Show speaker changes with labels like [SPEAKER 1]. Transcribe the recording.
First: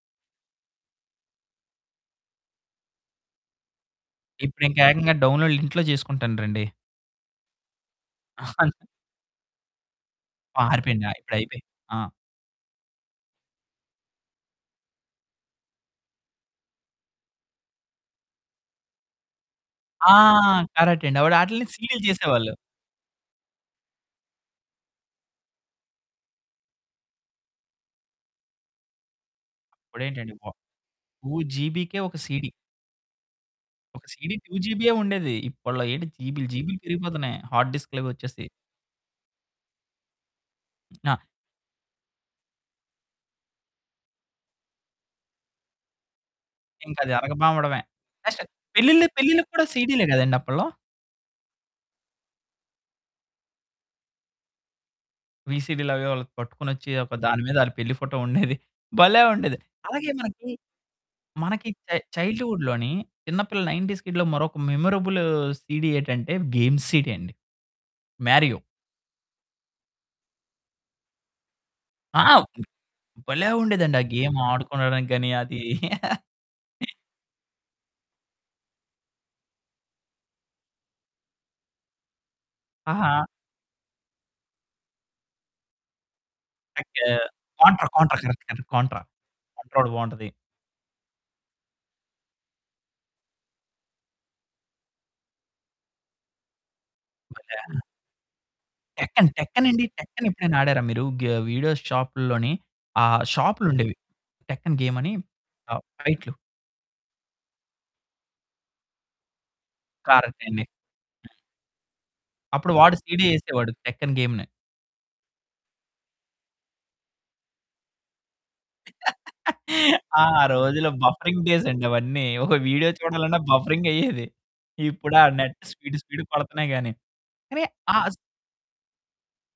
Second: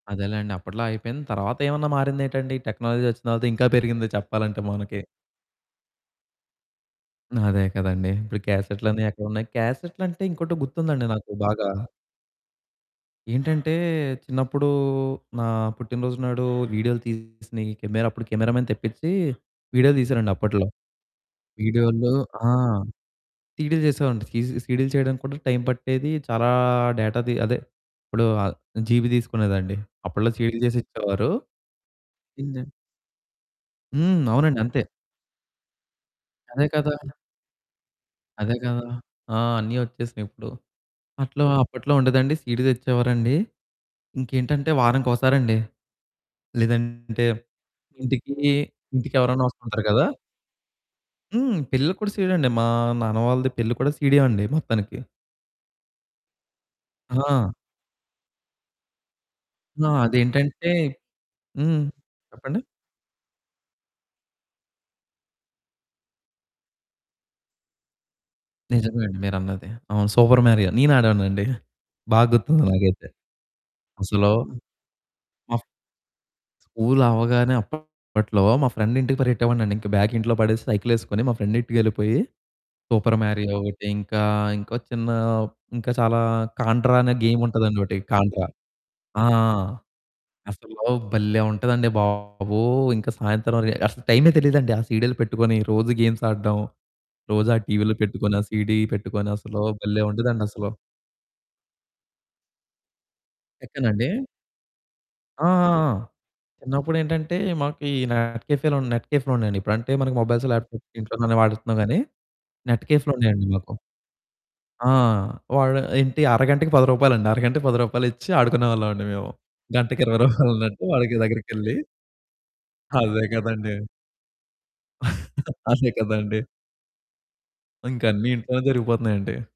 [SPEAKER 1] అదేలేండి, అప్పట్లో అయిపోయింది. తర్వాతేవన్నా మారిందేటండి, టెక్నాలజీ ఒచ్చిన తర్వాత ఇంకా పెరిగింది చెప్పాలంటే మనకి.
[SPEAKER 2] ఇప్పుడింకేకంగా డౌన్లోడ్లు ఇంట్లో చేసుకుంటన్రండి.
[SPEAKER 1] అదే కదండీ. ఇప్పుడు
[SPEAKER 2] ఆ! అంత్
[SPEAKER 1] క్యాసెట్‌లన్నీ ఎక్కడున్నాయి. క్యాసెట్లంటే, ఇంకోటి గుర్తుందండి
[SPEAKER 2] పారిపోయిందా.
[SPEAKER 1] నాకు
[SPEAKER 2] ఇప్పుడయిపోయింది.
[SPEAKER 1] బాగా
[SPEAKER 2] ఆ!
[SPEAKER 1] ఏంటంటే, చిన్నప్పుడూ నా పుట్టినరోజు నాడూ వీడియోలు తీసినియి, కెమెరా అప్పుడు కెమెరా మ్యాన్ తెప్పిచ్చీ వీడియోలు
[SPEAKER 2] ఆ!
[SPEAKER 1] తీసారండి అప్పట్లో.
[SPEAKER 2] కరక్టండి. అప్పుడు ఆటిలినే సీరియల్
[SPEAKER 1] వీడియోల్లో ఆ!
[SPEAKER 2] చేసేవాళ్ళు.
[SPEAKER 1] సీడీలు చేసేవారండి. సీజీ సీడీలు చెయడానికి కూడా టైం పట్టేదీ. చాలా డేటాది అదే, ఇప్పుడు ఆహ్, జీబీ దీసుకునేదండి. అప్పడలో
[SPEAKER 2] అప్పుడేంటండి బ
[SPEAKER 1] సీడీలు చేసిచ్చేవారు.
[SPEAKER 2] 2 జీబీకే ఒక సీడీ.
[SPEAKER 1] ఇందన్
[SPEAKER 2] ఒక
[SPEAKER 1] హ్మ్.
[SPEAKER 2] సీడీ 2
[SPEAKER 1] అవునండి. అంతే.
[SPEAKER 2] జీబీయే ఉండేది. ఇప్పడలో ఏంటి జీబీలు,
[SPEAKER 1] అదే
[SPEAKER 2] జీబీలు
[SPEAKER 1] కదా!
[SPEAKER 2] పెరిగిపోతన్నాయి. హార్డ్ డిస్కులవొచ్చేసి.
[SPEAKER 1] అదే కదా! ఆ! అన్నీ ఒచ్చేసినియిప్పుడు.
[SPEAKER 2] నా
[SPEAKER 1] అట్లో, అప్పట్లో ఉండేదండి. సీడీ తెచ్చేవారండి. ఇంకేంటంటే, వారాంకోసారండి,
[SPEAKER 2] ఇంకది
[SPEAKER 1] లేదంటే
[SPEAKER 2] అరగకపావడమే.
[SPEAKER 1] ఇంటికీ,
[SPEAKER 2] నెక్స్ట్ పెళ్ళిళ్ళ
[SPEAKER 1] ఇంటికెవరన్నా
[SPEAKER 2] పెళ్ళిళ్ళకు కూడా
[SPEAKER 1] వస్తుంటారు
[SPEAKER 2] సీడీలే
[SPEAKER 1] కదా!
[SPEAKER 2] గదండి అప్పడలో?
[SPEAKER 1] హ్మ్. పెళ్లికి కూడా సీడీ అండి. మా నాన్న వాళ్ళది పెళ్లి కూడా సీడీ అండి మొత్తానికి.
[SPEAKER 2] వీసీడీలవే వాళ్ళకు పట్టుకోనొచ్చి, ఒక దాని
[SPEAKER 1] ఆ!
[SPEAKER 2] మీద ఆళ్ళ పెళ్లి ఫోటో ఉండేది. భలే ఉండేది.
[SPEAKER 1] ఆ!
[SPEAKER 2] అలాగే మనకి,
[SPEAKER 1] అదేంటంటే
[SPEAKER 2] మనకి
[SPEAKER 1] హ్మ్.
[SPEAKER 2] చై
[SPEAKER 1] చెప్పండి.
[SPEAKER 2] చైల్డ్‌హుడ్‌లోని చిన్నపిల్ల నైన్టీస్ కిడ్‌లో మరొక మెమరబులూ సీడీ ఏంటంటే, గేమ్స్ సీడీ అండి. 'మారియో.'
[SPEAKER 1] నిజమే అండి మీరన్నది. అవును. Super Mario. నేను ఆడేవాడినండి.
[SPEAKER 2] ఆ!
[SPEAKER 1] బాగా గుర్తుంది నాకైతే.
[SPEAKER 2] భలే ఉండేదండి. ఆ
[SPEAKER 1] అసలూ
[SPEAKER 2] గేమాడుకోనడానికి గానీ, అదీ
[SPEAKER 1] మఫ్ స్కూలవ్వగానే అప్పట్లో మా ఫ్రెండింటికి పరిగెట్టేవాడినండి. ఇంక బ్యాగ్ ఇంట్లో పడేసి, సైకిలేసుకొని మా ఫ్రెండింటికెళ్ళిపోయి, సూపర్
[SPEAKER 2] ఆహా!
[SPEAKER 1] మారియో ఒకటి, ఇంకా, ఇంకో చిన్నా, ఇంకా చాలా
[SPEAKER 2] ఎ
[SPEAKER 1] కాంట్రా
[SPEAKER 2] కా
[SPEAKER 1] అనే
[SPEAKER 2] కాంట్రా,
[SPEAKER 1] గేముంటదండోకటి
[SPEAKER 2] Contra correct,
[SPEAKER 1] Contra.
[SPEAKER 2] Correct. Contra.
[SPEAKER 1] ఆ!
[SPEAKER 2] కాంట్రోటి బావుంటది.
[SPEAKER 1] అసలు భలే ఉంటదండి బాబూ. ఇంక సాయంత్రం రె అసలు టైమే తెలీదండి. ఆ సీడీలు పెట్టుకొని రోజూ గేమ్స్ ఆడడం. రోజు ఆ
[SPEAKER 2] భల్లే
[SPEAKER 1] టీవీలో పెట్టుకొని, ఆ సీడీ
[SPEAKER 2] టెక్కన్,
[SPEAKER 1] పెట్టుకొనసలూ
[SPEAKER 2] టెక్కనండి.
[SPEAKER 1] భలే
[SPEAKER 2] టెక్కనెప్పుడైనా
[SPEAKER 1] ఉండేదండసలు.
[SPEAKER 2] ఆడారా మీరు గ వీడియో షాపుల్లోని? ఆహ్, షాప్‌లుంఉండేవి
[SPEAKER 1] టెక్కనండి?
[SPEAKER 2] టెక్కన్ గేమని.
[SPEAKER 1] ఆ! ఆ!
[SPEAKER 2] ఆహ్,
[SPEAKER 1] ఆ!
[SPEAKER 2] ఫైట్లు.
[SPEAKER 1] చిన్నప్పుడేంటంటే, మాకు ఈ నెట్ కేఫేలు, నెట్ కేఫ్‌లుండేయండి. ఇప్పుడంటే మనకి మొబైల్స్,
[SPEAKER 2] కరక్టండి. హ్మ్.
[SPEAKER 1] ల్యాప్టాప్స్ ఇంట్లోనే గానీ వాడేత్తన్నాం గానీ,
[SPEAKER 2] అప్పుడు
[SPEAKER 1] నెట్
[SPEAKER 2] వాడు సీడీ
[SPEAKER 1] కేఫులుండేయండి
[SPEAKER 2] యేసేవాడు
[SPEAKER 1] మాకు.
[SPEAKER 2] టెక్కన్ గేమ్‌ని.
[SPEAKER 1] ఆ! వాడు ఏంటి, అరగంటకి 10 రూపాయలండి. అరగంటకి 10 రూపాయలిచ్చి ఆడుకునేవాళ్ళవండి మేము. గంటకి 20
[SPEAKER 2] ఆ
[SPEAKER 1] రూపాయలన్నట్టు
[SPEAKER 2] రోజుల్లో
[SPEAKER 1] వాడికి
[SPEAKER 2] బఫరింగ్
[SPEAKER 1] దగ్గరకెళ్ళి
[SPEAKER 2] డేసండి అవన్నీ. ఓ వీడియో
[SPEAKER 1] అదే
[SPEAKER 2] చూడాలన్న
[SPEAKER 1] కదండి!
[SPEAKER 2] బఫరింగయ్యేది. ఇప్పుడు ఆ నెట్
[SPEAKER 1] అదే
[SPEAKER 2] స్పీడ్ స్పీడ్‌గా
[SPEAKER 1] కదండి.
[SPEAKER 2] పడతన్నాయి గానీ, కానీ ఆహ్, అస్
[SPEAKER 1] ఇంకన్నీ ఇంట్లోనే జరిగిపోతున్నాయండి.